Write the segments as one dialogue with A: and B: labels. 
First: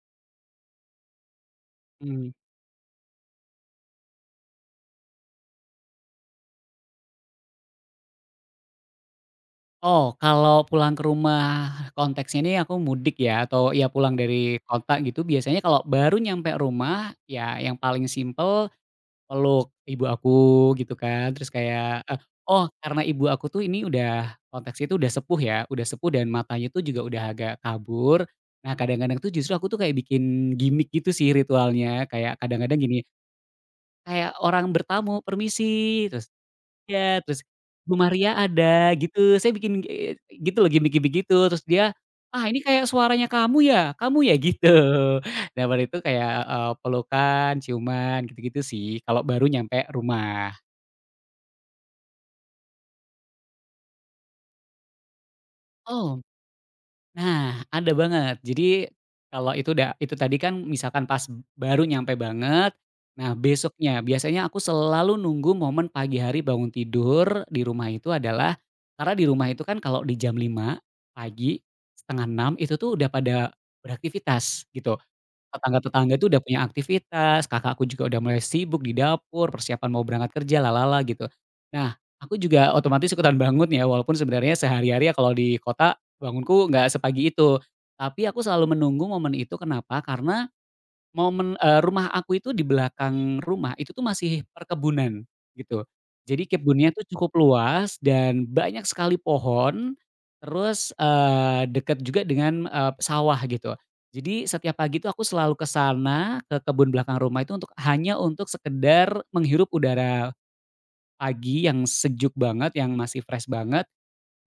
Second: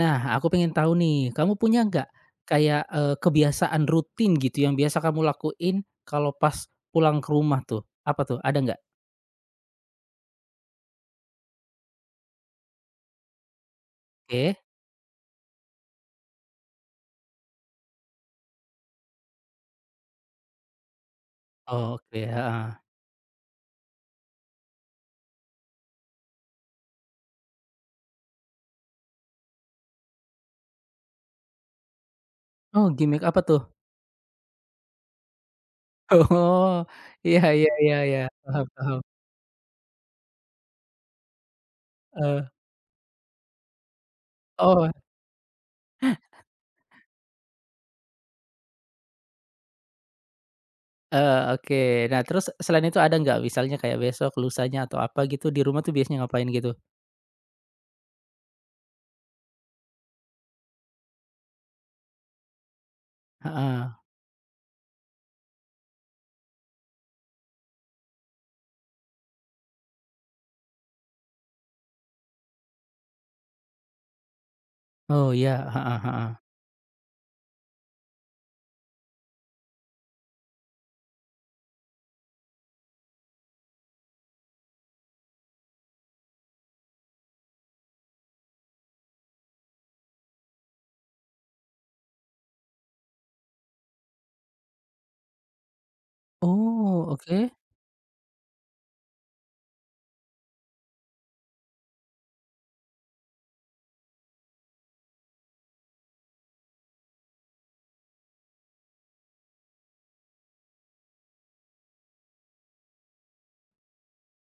A: Nah, aku pengen tahu nih, kamu punya nggak
B: Mmm,
A: kayak, kebiasaan rutin gitu yang biasa kamu lakuin kalau pas pulang ke rumah tuh? Apa tuh, ada nggak?
B: oh kalau pulang ke rumah konteksnya ini aku mudik ya atau ya pulang
A: Oke.
B: dari kota gitu biasanya kalau baru nyampe rumah ya yang paling simpel peluk ibu aku gitu kan terus
A: Oh,
B: kayak,
A: oke,
B: oh
A: heeh.
B: karena ibu aku tuh ini udah konteksnya itu udah sepuh ya udah sepuh dan matanya tuh juga udah agak kabur. Nah kadang-kadang tuh justru aku tuh kayak bikin gimik gitu sih ritualnya kayak kadang-kadang
A: Oh,
B: gini
A: gimmick apa tuh?
B: kayak orang bertamu, "Permisi," terus
A: Oh,
B: Iya,
A: iya
B: terus
A: iya
B: Bu
A: iya iya,
B: Maria
A: paham
B: ada
A: paham.
B: gitu, saya bikin, gitu loh gimik-gimik gitu, terus dia, "Ah
A: Heeh.
B: ini kayak suaranya kamu ya kamu ya?" Gitu.
A: Oh,
B: Nah baru itu kayak, pelukan, ciuman gitu-gitu sih, kalau baru nyampe rumah.
A: oke. Nah, terus selain itu ada nggak misalnya kayak besok, lusanya, atau apa gitu di rumah tuh
B: Oh.
A: biasanya ngapain gitu?
B: Nah, ada banget. Jadi, kalau itu udah itu tadi kan misalkan pas baru nyampe banget, nah
A: Heeh.
B: besoknya biasanya aku selalu nunggu momen pagi hari bangun tidur di rumah itu adalah karena di rumah itu kan kalau di jam 5 pagi, 05.30 itu tuh udah pada beraktivitas gitu.
A: Oh, iya, heeh
B: Tetangga-tetangga itu
A: heeh.
B: udah punya aktivitas, kakakku juga udah mulai sibuk di dapur, persiapan mau berangkat kerja, lalala gitu. Nah, aku juga otomatis ikutan bangun ya, walaupun sebenarnya sehari-hari ya kalau di kota bangunku nggak sepagi itu. Tapi aku selalu menunggu momen itu kenapa, karena Momen, rumah aku itu di belakang rumah itu tuh masih perkebunan gitu. Jadi kebunnya tuh
A: Oh,
B: cukup
A: oke.
B: luas dan banyak sekali pohon, terus, dekat juga dengan, sawah gitu. Jadi setiap pagi tuh aku selalu ke sana, ke kebun belakang rumah itu untuk hanya untuk sekedar menghirup udara pagi yang sejuk banget, yang masih fresh banget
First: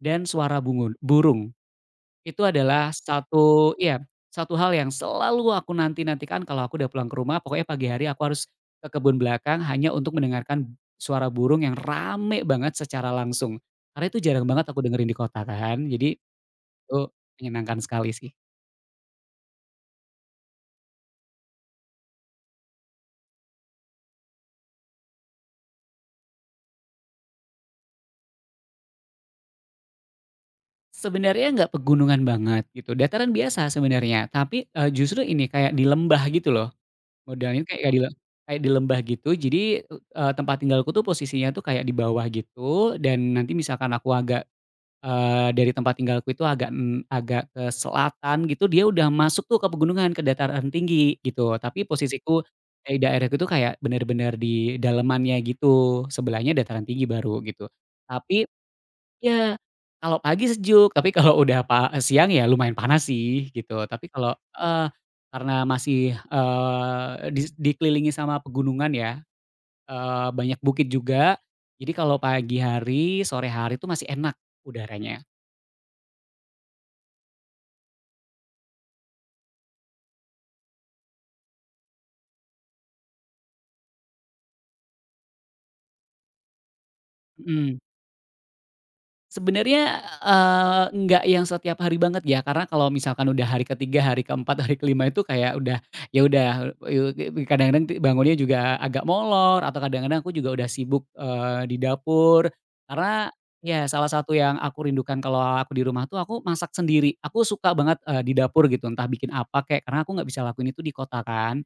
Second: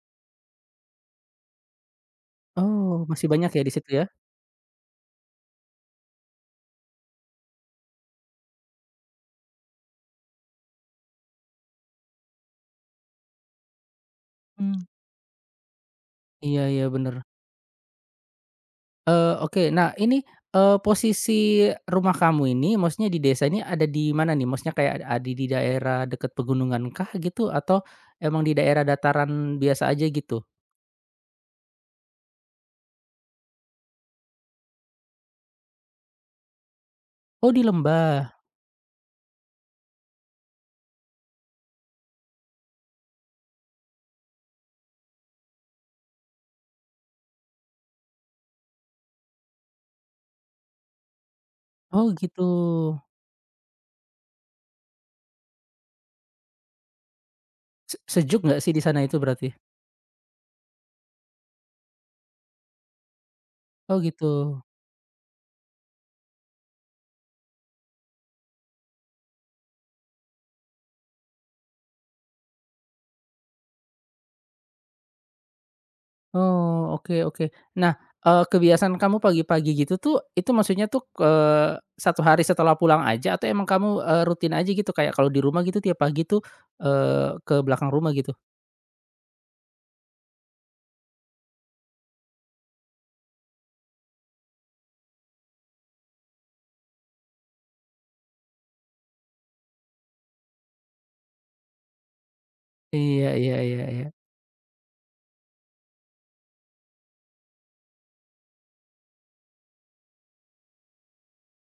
B: dan suara bungun burung. Itu adalah
A: Oh, masih banyak ya di situ ya?
B: satu hal yang selalu aku nanti-nantikan kalau aku udah pulang ke rumah, pokoknya pagi hari aku harus ke kebun belakang hanya untuk mendengarkan suara burung yang rame banget secara langsung. Karena itu jarang banget
A: Mmm,
B: aku dengerin di kota kan, jadi
A: iya iya,
B: itu
A: bener.
B: menyenangkan sekali sih.
A: Oke. Nah ini, posisi rumah kamu ini maksudnya di desa ini ada di mana nih? Maksudnya kayak ada di daerah dekat pegunungan kah gitu atau emang di daerah dataran biasa aja gitu?
B: Sebenarnya nggak pegunungan banget gitu, dataran biasa sebenarnya, tapi, justru ini kayak di lembah gitu loh,
A: Oh di
B: modelnya kayak kayak di le
A: lembah.
B: kayak di lembah gitu. Jadi, tempat tinggalku tuh posisinya tuh kayak di bawah gitu dan nanti misalkan aku agak dari tempat tinggalku itu agak, agak ke selatan gitu, dia udah masuk tuh ke pegunungan, ke dataran tinggi gitu. Tapi
A: Oh
B: posisiku,
A: gitu.
B: eh, di daerahku tuh kayak bener-bener di dalemannya gitu, sebelahnya dataran tinggi baru gitu.
A: Sejuk
B: Tapi
A: nggak sih di sana itu berarti?
B: ya, kalau pagi sejuk, tapi kalau udah siang ya lumayan panas sih gitu.
A: Oh
B: Tapi kalau
A: gitu.
B: heeh, karena masih, dikelilingi sama pegunungan ya, banyak bukit juga, jadi kalau pagi hari, sore hari tuh masih enak udaranya.
A: Oh oke oke. Nah, kebiasaan kamu pagi-pagi gitu tuh itu maksudnya tuh, 1 hari setelah pulang aja atau emang kamu, rutin aja gitu kayak kalau di rumah gitu tiap pagi tuh, ke
B: Mhm.
A: belakang rumah gitu?
B: Sebenarnya, enggak yang setiap hari banget ya, karena kalau misalkan udah hari ke-3, hari ke-4, hari ke-5 itu kayak udah, ya udah, kadang-kadang bangunnya juga agak molor atau kadang-kadang aku juga udah sibuk, di dapur.
A: Iya
B: Karena
A: iya iya
B: ya
A: iya.
B: salah satu yang aku rindukan kalau aku di rumah tuh aku masak sendiri. Aku suka banget, di dapur gitu, entah bikin apa kayak karena aku nggak bisa lakuin itu di kota kan.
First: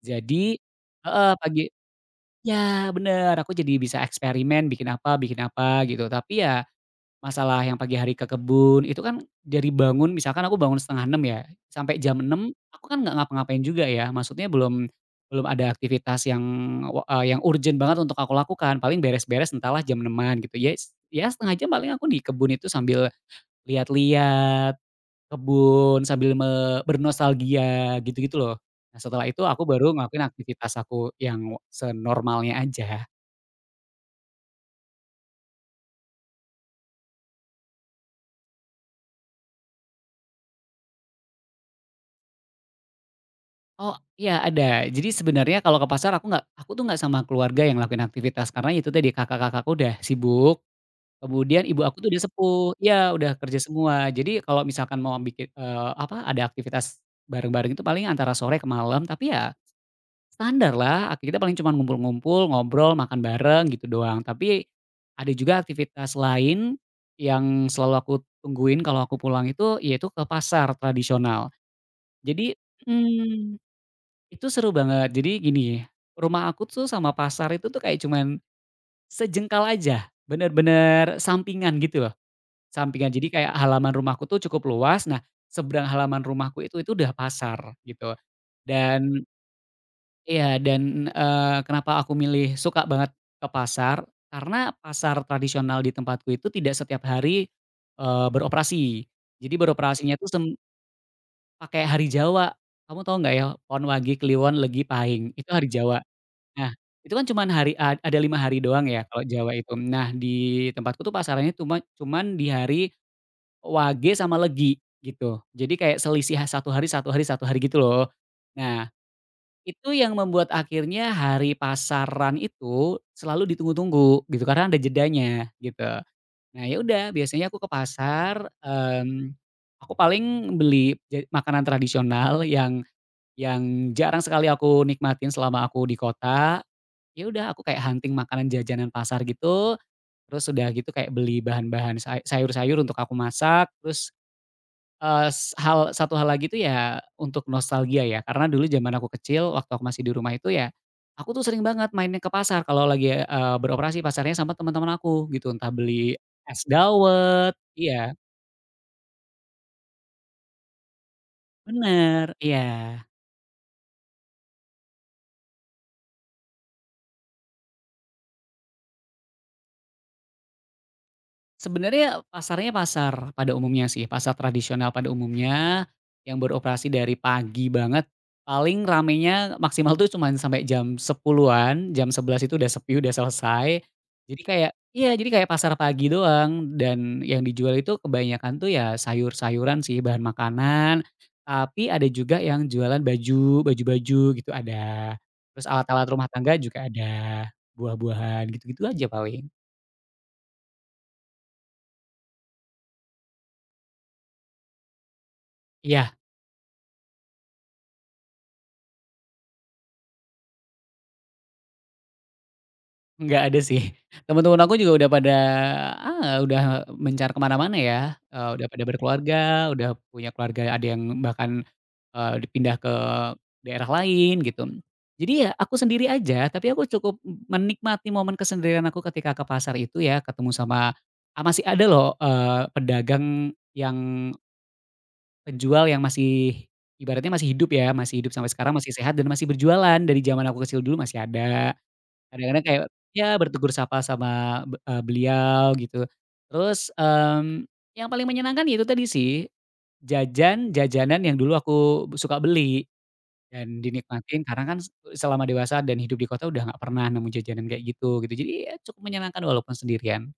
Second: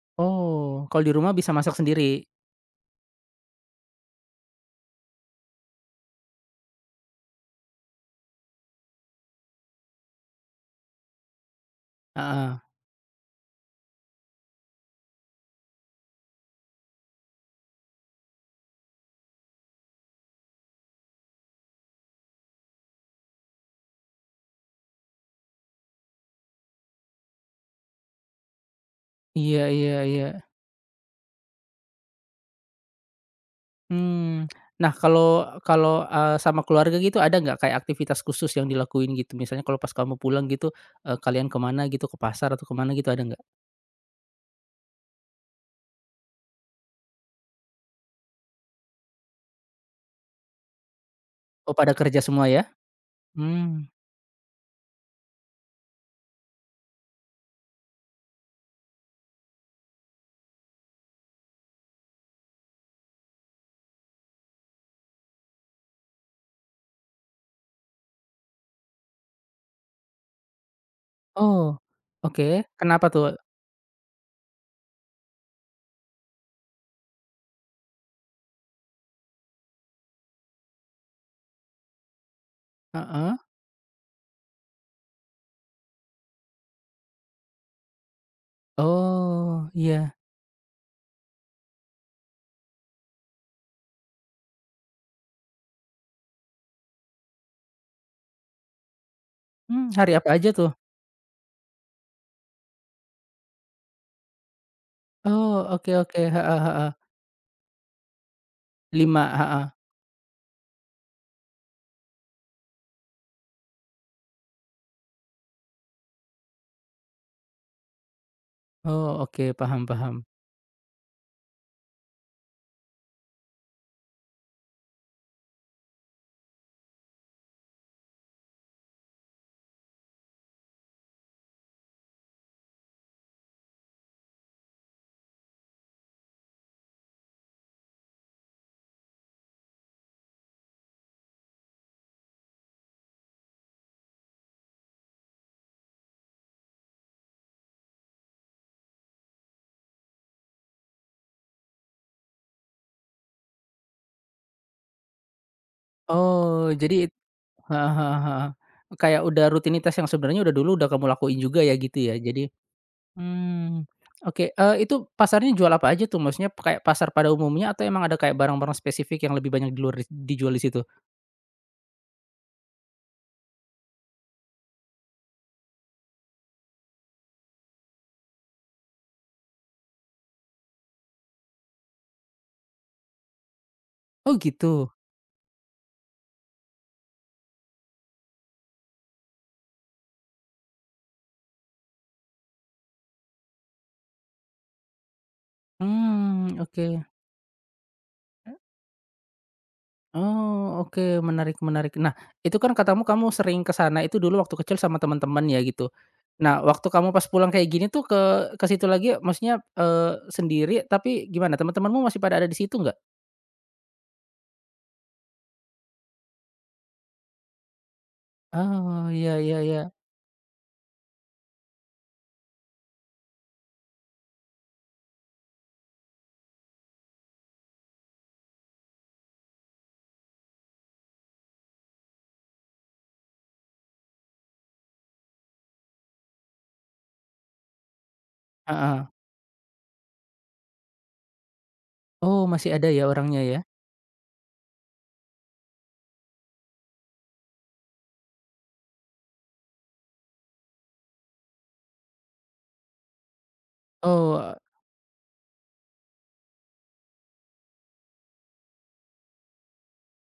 B: Jadi
A: Oh, kalau di rumah
B: heeh,
A: bisa
B: pagi
A: masak sendiri?
B: ya bener, aku jadi bisa eksperimen bikin apa gitu. Tapi ya Masalah yang pagi hari ke kebun, itu kan dari bangun misalkan aku bangun 05.30 ya, sampai jam 6
A: Heeh.
B: aku kan nggak ngapa-ngapain juga ya, maksudnya belum belum ada aktivitas yang urgent banget untuk aku lakukan, paling beres-beres entahlah jam enaman gitu, ya s ya setengah jam paling aku di kebun itu sambil lihat-lihat kebun, sambil bernostalgia gitu-gitu loh. Nah setelah itu aku
A: Iya
B: baru
A: iya
B: ngelakuin
A: iya.
B: aktivitas aku yang senormalnya aja.
A: Mmm. Nah, kalau kalau, sama keluarga gitu ada nggak kayak aktivitas khusus yang dilakuin gitu? Misalnya kalau pas kamu pulang gitu, kalian ke mana gitu, ke pasar atau ke mana gitu ada nggak?
B: Oh, iya ada. Jadi sebenarnya kalau ke pasar aku tuh nggak sama keluarga yang ngelakuin aktivitas, karena itu tadi kakak-kakakku udah sibuk, kemudian
A: Oh,
B: ibu
A: pada
B: aku tuh
A: kerja
B: udah
A: semua
B: sepuh
A: ya?
B: ya udah kerja
A: Mmm.
B: semua. Jadi kalau misalkan mau bikin, apa, ada aktivitas bareng-bareng itu paling antara sore ke malam, tapi ya standar lah, kita paling cuma ngumpul-ngumpul, ngobrol, makan bareng gitu doang. Tapi ada juga aktivitas lain yang selalu aku tungguin kalau aku pulang itu, yaitu ke pasar tradisional.
A: Oh,
B: Jadi
A: oke. Kenapa tuh?
B: hmm. Itu seru banget. Jadi gini, rumah aku tuh sama pasar itu tuh kayak cuman sejengkal aja, bener-bener sampingan gitu loh, sampingan. Jadi
A: Heeh.
B: kayak halaman rumahku tuh cukup luas, nah seberang halaman rumahku itu udah pasar gitu. Dan
A: Oh, iya.
B: iya, dan, kenapa aku milih suka banget ke pasar, karena pasar tradisional di tempatku itu tidak setiap hari, beroperasi. Jadi
A: Mmm, hari
B: beroperasinya tuh
A: apa aja tuh?
B: pakai hari Jawa. Kamu tahu nggak ya? Pon, Wage, Kliwon, Legi, Pahing, itu
A: Oh,
B: hari
A: oke
B: Jawa.
A: oke. Heeh
B: Nah,
A: heeh.
B: itu kan cuman hari ada 5 hari doang ya kalau
A: 5
B: Jawa
A: heeh.
B: itu. Nah, di tempatku tuh pasarannya cuman di hari Wage sama Legi gitu. Jadi kayak selisih 1 hari satu hari satu hari gitu loh. Nah,
A: Oh, oke, paham
B: itu
A: paham.
B: yang membuat akhirnya hari pasaran itu selalu ditunggu-tunggu gitu karena ada jedanya gitu. Nah, ya udah biasanya aku ke pasar, aku paling beli makanan tradisional yang jarang sekali aku nikmatin selama aku di kota. Ya udah aku kayak hunting makanan jajanan pasar gitu, terus udah gitu kayak beli bahan-bahan sayur-sayur untuk aku masak, terus, s hal satu hal lagi tuh ya untuk nostalgia ya, karena dulu zaman aku kecil waktu aku masih di rumah itu ya, aku tuh sering banget mainnya ke pasar kalau lagi, beroperasi pasarnya sama teman-teman aku gitu, entah beli es
A: Oh, jadi
B: dawet
A: heeh
B: iya,
A: heeh heeh. Kayak udah rutinitas yang sebenarnya udah dulu udah kamu lakuin juga ya gitu ya?
B: bener,
A: Jadi
B: iya.
A: mmm, oke, itu pasarnya jual apa aja tuh? Maksudnya kayak pasar pada umumnya atau emang ada kayak barang-barang spesifik yang lebih banyak di luar dijual di situ?
B: Sebenarnya pasarnya pasar pada umumnya sih, pasar tradisional pada umumnya, yang beroperasi dari pagi banget, paling ramenya maksimal tuh cuman sampai jam 10-an jam 11 itu udah sepi, udah selesai.
A: Oh
B: Jadi kayak
A: gitu?
B: iya, jadi kayak pasar pagi doang dan yang dijual itu kebanyakan tuh ya sayur-sayuran sih, bahan makanan, tapi ada juga yang jualan baju, baju-baju gitu ada, terus alat-alat rumah tangga
A: Mmm, oke.
B: juga ada, buah-buahan, gitu-gitu aja paling.
A: Oh oke, menarik menarik. Nah, itu kan katamu kamu sering ke sana itu dulu waktu kecil sama teman-teman ya gitu.
B: Iya.
A: Nah, waktu kamu pas pulang kayak gini tuh ke situ lagi maksudnya, sendiri tapi gimana teman-temanmu masih pada ada di situ nggak?
B: Nggak ada sih. Teman-teman aku juga udah pada, ah, udah mencar kemana mana-mana ya, udah pada
A: Oh, iya
B: berkeluarga,
A: iya
B: udah
A: iya.
B: punya keluarga, ada yang bahkan, pindah ke daerah lain gitu. Jadi ya aku sendiri aja, tapi aku cukup menikmati momen kesendirian aku ketika ke pasar itu ya, ketemu sama ah, masih ada loh, pedagang yang penjual yang masih ibaratnya masih hidup ya, masih hidup sampai sekarang, masih
A: Heeh.
B: sehat dan masih berjualan, dari zaman aku kecil dulu masih ada.
A: Oh,
B: Kadang-kadang
A: masih
B: kayak
A: ada ya
B: ya
A: orangnya ya?
B: bertegur sapa sama beliau gitu. Terus, yang paling menyenangkan ya itu tadi sih, jajan jajanan yang dulu aku suka beli dan dinikmatin
A: Oh
B: karena kan selama dewasa dan hidup di kota udah nggak pernah nemu jajanan kayak gitu, gitu. Jadi ya cukup menyenangkan walaupun sendirian.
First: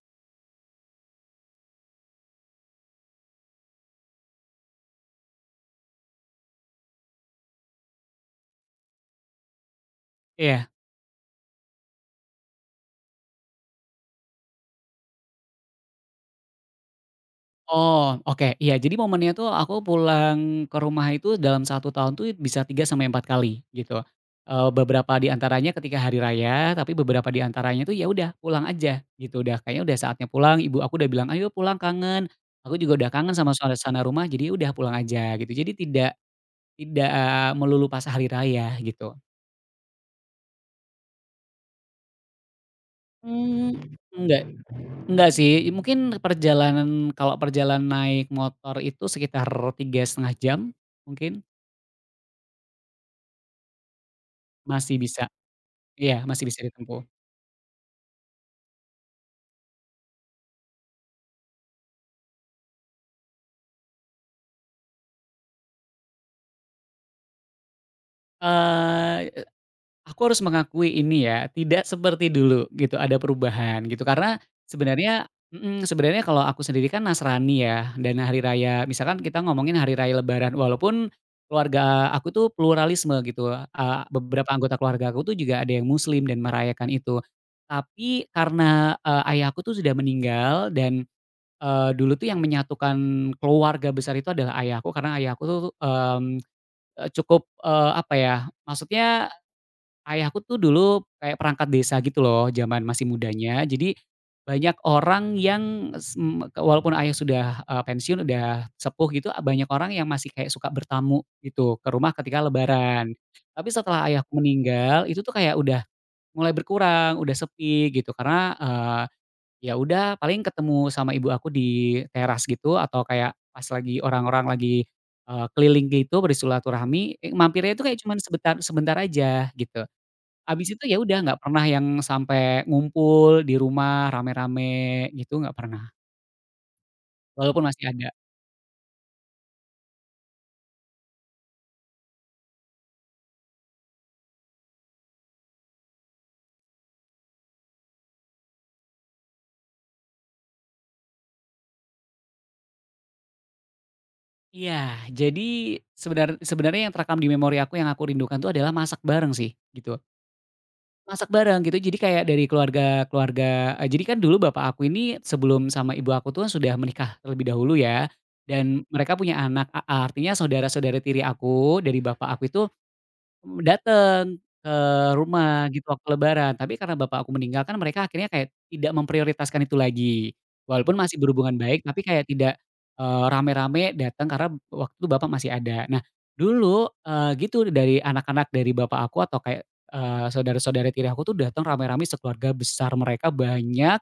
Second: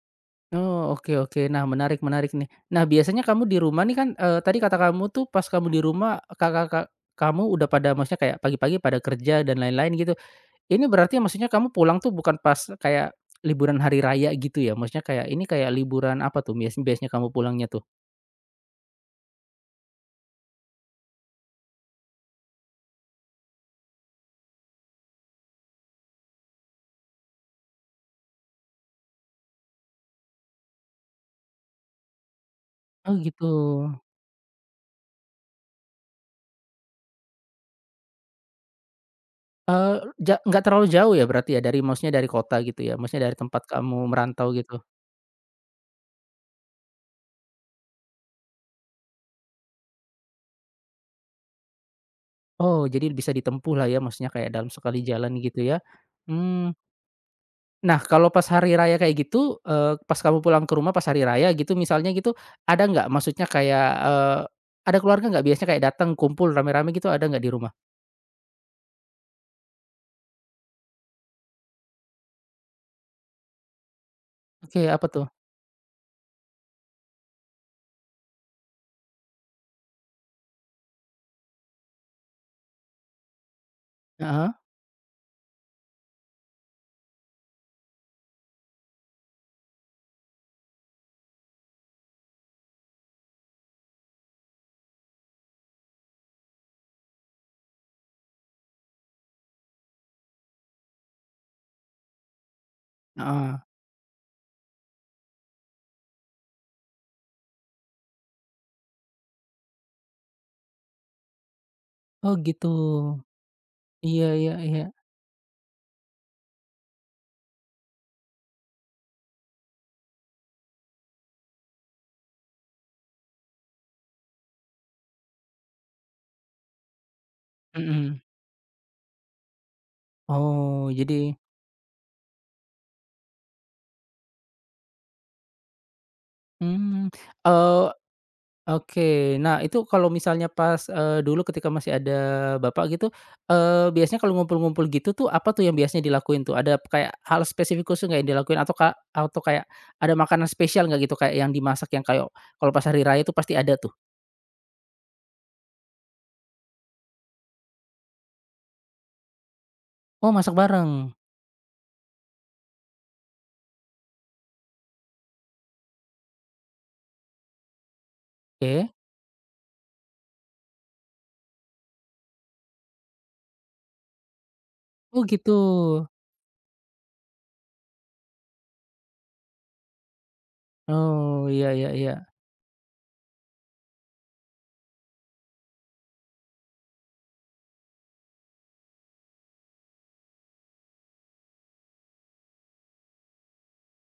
A: oh, oke oke. Nah, menarik menarik nih. Nah, biasanya kamu di rumah nih kan, tadi kata kamu tuh pas kamu di rumah kakak-kakak kamu udah pada maksudnya kayak pagi-pagi pada kerja dan lain-lain gitu.
B: Iya.
A: Ini berarti maksudnya kamu pulang tuh bukan pas kayak liburan hari raya gitu ya? Maksudnya kayak ini kayak liburan apa tuh biasanya kamu pulangnya tuh?
B: Oh, oke. Iya, jadi momennya tuh aku pulang ke rumah itu dalam satu tahun tuh bisa 3 sampai 4 kali, gitu. Beberapa di antaranya ketika hari raya, tapi beberapa di antaranya tuh ya udah pulang aja, gitu. Udah kayaknya udah saatnya pulang, ibu aku udah bilang, "Ayo pulang, kangen." Aku juga udah
A: Oh
B: kangen
A: gitu.
B: sama suasana rumah, jadi ya udah pulang aja, gitu. Jadi tidak tidak, melulu pas hari raya, gitu.
A: Eee, nggak terlalu jauh ya berarti ya dari maksudnya dari kota gitu ya? Maksudnya dari tempat
B: Mmm.
A: kamu
B: Enggak
A: merantau gitu?
B: enggak sih, mungkin perjalanan kalau perjalanan naik motor itu sekitar 3,5 jam, mungkin.
A: Oh, jadi bisa ditempuh lah ya, maksudnya kayak dalam
B: Masih
A: sekali
B: bisa
A: jalan gitu ya.
B: iya, masih bisa
A: Hmm,
B: ditempuh.
A: nah kalau pas hari raya kayak gitu, pas kamu pulang ke rumah pas hari raya gitu misalnya gitu, ada nggak maksudnya kayak, ada keluarga nggak biasanya kayak datang kumpul rame-rame gitu ada nggak di rumah?
B: Eee, aku harus mengakui ini ya, tidak seperti dulu gitu, ada perubahan gitu. Karena
A: Oke, apa tuh?
B: sebenarnya mhm, sebenarnya kalau aku sendiri kan Nasrani ya, dan hari raya misalkan kita ngomongin hari raya lebaran, walaupun keluarga aku tuh pluralisme gitu, beberapa
A: Heeh
B: anggota keluarga aku tuh juga ada yang muslim dan merayakan itu. Tapi karena, ayahku tuh sudah meninggal dan, dulu tuh yang menyatukan keluarga besar itu adalah ayahku, karena ayahku tuh, cukup, apa ya, maksudnya ayahku tuh dulu kayak perangkat desa gitu loh zaman masih
A: heeh.
B: mudanya. Jadi banyak orang yang walaupun ayah sudah, pensiun, udah sepuh gitu, ah, banyak orang yang masih kayak suka bertamu gitu ke rumah
A: Oh
B: ketika
A: gitu.
B: lebaran. Tapi setelah
A: Iya
B: ayahku
A: iya iya.
B: meninggal, itu tuh kayak udah mulai berkurang, udah sepi gitu karena, Ya udah paling ketemu sama ibu aku di teras gitu atau kayak pas lagi orang-orang lagi, keliling gitu bersilaturahmi, mampirnya itu kayak cuman
A: Mhm.
B: sebentar sebentar aja gitu. Abis itu
A: Oh
B: ya udah
A: jadi
B: nggak pernah yang sampai ngumpul di rumah rame-rame gitu nggak pernah,
A: mmm,
B: walaupun masih ada.
A: oke. Nah, itu kalau misalnya pas, dulu ketika masih ada Bapak gitu, biasanya kalau ngumpul-ngumpul gitu tuh, apa tuh yang biasanya dilakuin tuh? Ada kayak hal spesifik khusus nggak yang dilakuin? Atau atau kayak ada makanan spesial nggak gitu, kayak yang dimasak yang kayak kalau pas hari raya tuh pasti ada tuh?
B: Iya, jadi sebenarnya yang terekam di memori aku yang aku rindukan tuh adalah masak bareng sih gitu.
A: Oh, masak bareng?
B: Masak bareng gitu, jadi kayak dari keluarga keluarga eee, jadi kan dulu bapak aku ini sebelum sama ibu aku tuh sudah menikah terlebih dahulu ya, dan
A: Oke.
B: mereka punya anak, artinya saudara-saudara tiri aku dari bapak aku itu dateng ke
A: Oh, gitu.
B: rumah gitu waktu lebaran, tapi karena bapak aku meninggal kan mereka akhirnya kayak tidak memprioritaskan itu lagi. Walaupun masih
A: Oh,
B: berhubungan
A: iya
B: baik,
A: iya
B: tapi
A: iya.
B: kayak tidak, rame-rame datang karena waktu itu bapak masih ada. Nah dulu, gitu dari anak-anak dari bapak aku atau kayak, saudara-saudara tiri aku tuh datang rame-rame sekeluarga besar, mereka banyak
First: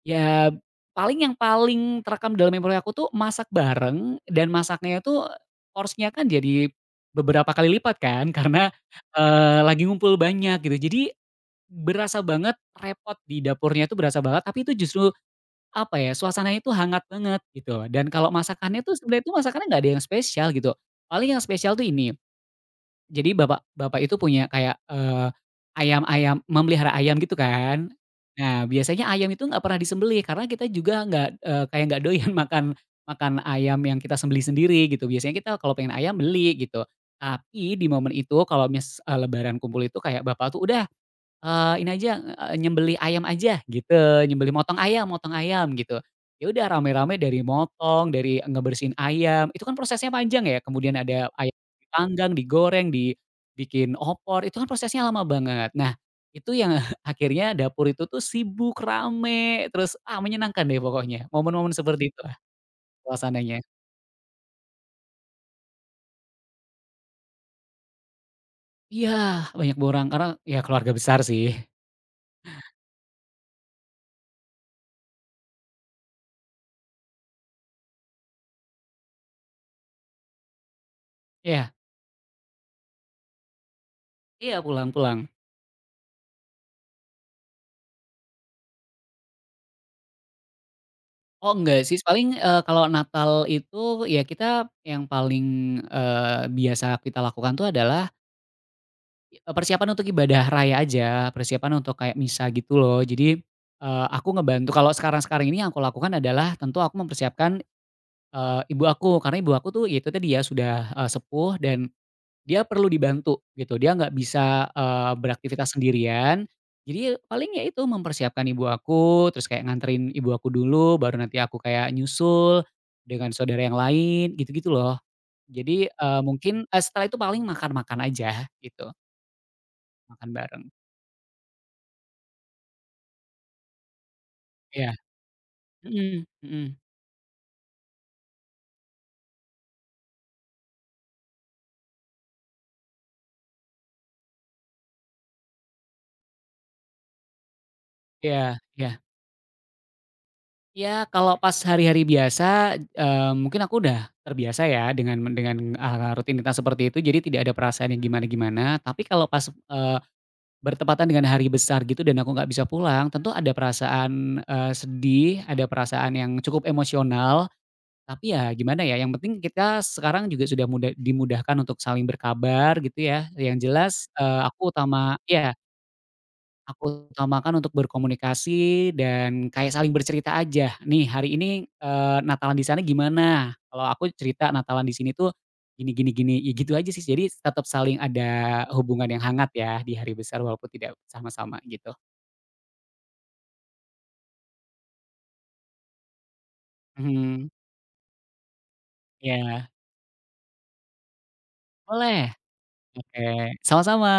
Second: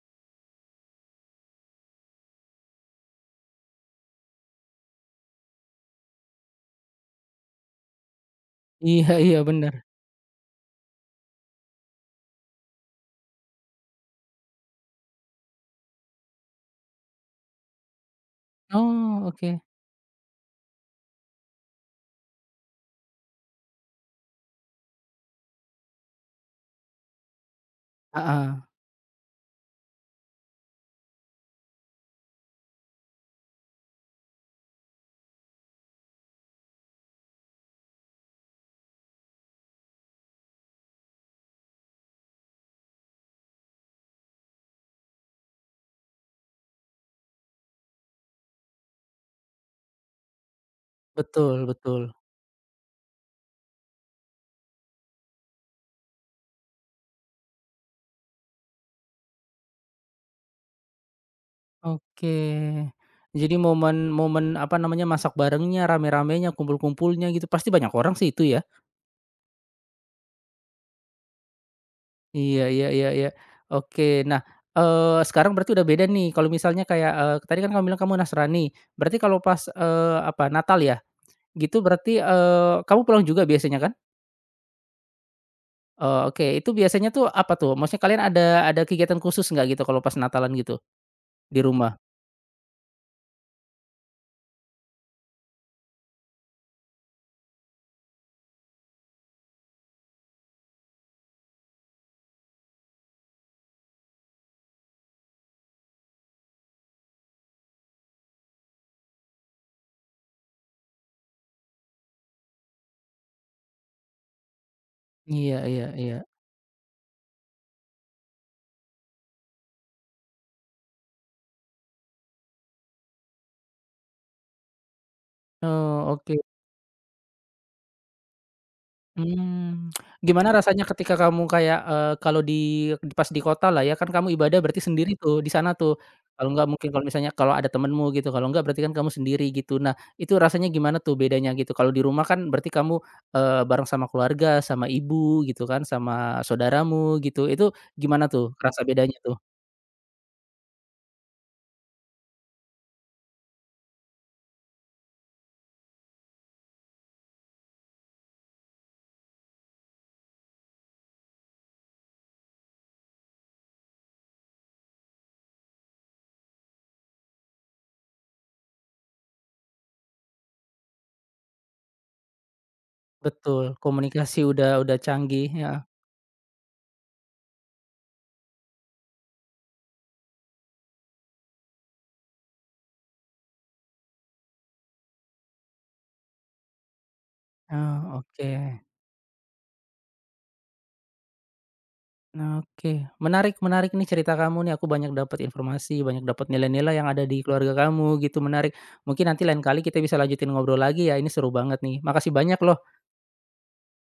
B: Ya, paling yang paling terekam dalam memori aku tuh masak bareng dan masaknya tuh porsinya kan jadi beberapa kali lipat kan karena,
A: Iya iya, bener.
B: lagi ngumpul banyak gitu. Jadi berasa banget repot di dapurnya tuh berasa banget, tapi itu justru apa ya, suasananya itu hangat banget gitu. Dan kalau masakannya tuh sebenarnya
A: Oh,
B: tuh
A: oke.
B: masakannya nggak ada yang spesial gitu. Paling yang spesial tuh ini jadi bapak bapak itu punya kayak, ayam-ayam memelihara ayam gitu kan.
A: Ah
B: Nah,
A: ah,
B: biasanya ayam itu nggak pernah disembelih karena kita juga nggak, kayak nggak doyan makan makan ayam yang kita sembelih sendiri gitu. Biasanya kita kalau pengen ayam beli gitu. Tapi di momen itu kalau lebaran kumpul itu kayak bapak tuh, "Udah ini aja, nyembelih ayam aja gitu, nyembelih motong ayam gitu. Ya udah rame-rame dari motong, dari ngebersihin ayam, itu kan prosesnya panjang ya, kemudian ada ayam
A: betul betul.
B: dipanggang, digoreng, dibikin opor, itu kan prosesnya lama banget. Nah, itu yang akhirnya dapur itu tuh sibuk, rame, terus, ah, menyenangkan deh pokoknya. Momen-momen seperti itulah
A: Oke. Jadi
B: suasananya.
A: momen momen, apa namanya, masak barengnya, rame-ramenya, kumpul-kumpulnya gitu, pasti banyak orang sih itu ya?
B: Iya, banyak borang, karena ya keluarga besar sih.
A: Iya iya iya iya. Oke. Nah, sekarang berarti udah beda nih kalau misalnya kayak, tadi kan kamu bilang kamu Nasrani, berarti kalau pas, apa, Natal ya,
B: Iya
A: gitu berarti, kamu pulang juga biasanya kan?
B: iya, pulang pulang.
A: Oke, itu biasanya tuh apa tuh? Maksudnya kalian ada kegiatan khusus nggak gitu kalau pas Natalan gitu,
B: Oh
A: di
B: enggak
A: rumah?
B: sih, paling, kalau Natal itu ya kita yang paling, biasa kita lakukan tuh adalah, persiapan untuk ibadah raya aja, persiapan untuk kayak misa gitu loh. Jadi, aku ngebantu kalau sekarang-sekarang ini yang aku lakukan adalah tentu aku mempersiapkan, ibu aku, karena ibu aku tuh ya itu tadi ya sudah, sepuh dan dia perlu dibantu gitu, dia nggak bisa,
A: Iya
B: beraktivitas
A: iya iya.
B: sendirian. Jadi paling ya itu mempersiapkan ibu aku, terus kayak nganterin ibu aku dulu, baru nanti aku kayak nyusul dengan saudara yang lain, gitu-gitu loh. Jadi,
A: Oh, oke.
B: mungkin, setelah itu paling makan-makan aja gitu,
A: Mmm,
B: makan
A: gimana mhm
B: bareng.
A: rasanya ketika kamu kayak, kalau di pas di kota lah ya, kan kamu ibadah berarti
B: Iya,
A: sendiri tuh, di sana tuh.
B: mhm
A: Kalau nggak
B: mhm,
A: mungkin kalau misalnya kalau ada temenmu gitu, kalau nggak berarti kan kamu sendiri gitu. Nah, itu rasanya gimana tuh bedanya gitu? Kalau di rumah kan berarti kamu, bareng sama keluarga, sama ibu gitu kan, sama saudaramu gitu. Itu gimana tuh
B: iya
A: kerasa
B: iya.
A: bedanya tuh?
B: Ya kalau pas hari-hari biasa, mungkin aku udah terbiasa ya dengan, rutinitas seperti itu, jadi tidak ada perasaan yang gimana-gimana. Tapi kalau pas, Bertepatan dengan hari besar gitu dan aku nggak bisa pulang, tentu ada perasaan, sedih, ada perasaan yang cukup emosional, tapi ya gimana ya, yang penting kita sekarang juga sudah muda dimudahkan untuk saling berkabar gitu ya. Yang
A: Betul,
B: jelas, eee,
A: komunikasi
B: aku
A: udah
B: utama
A: canggih,
B: ya
A: heeh.
B: Aku utamakan untuk berkomunikasi dan kayak saling bercerita aja, "Nih hari ini, Natalan di sana gimana?" Kalau aku cerita, "Natalan di sini tuh gini gini gini," ya gitu aja sih. Jadi tetap saling
A: Oh, oke.
B: ada hubungan yang hangat ya di hari besar walaupun tidak sama-sama gitu.
A: Oke, menarik menarik nih cerita kamu nih, aku banyak dapat informasi, banyak dapat nilai-nilai yang ada di
B: Mhm,
A: keluarga kamu gitu, menarik. Mungkin nanti lain
B: iya,
A: kali kita bisa lanjutin ngobrol lagi ya, ini seru banget nih. Makasih
B: boleh.
A: banyak loh
B: Oke, sama-sama,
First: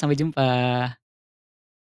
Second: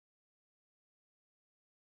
B: sampai jumpa.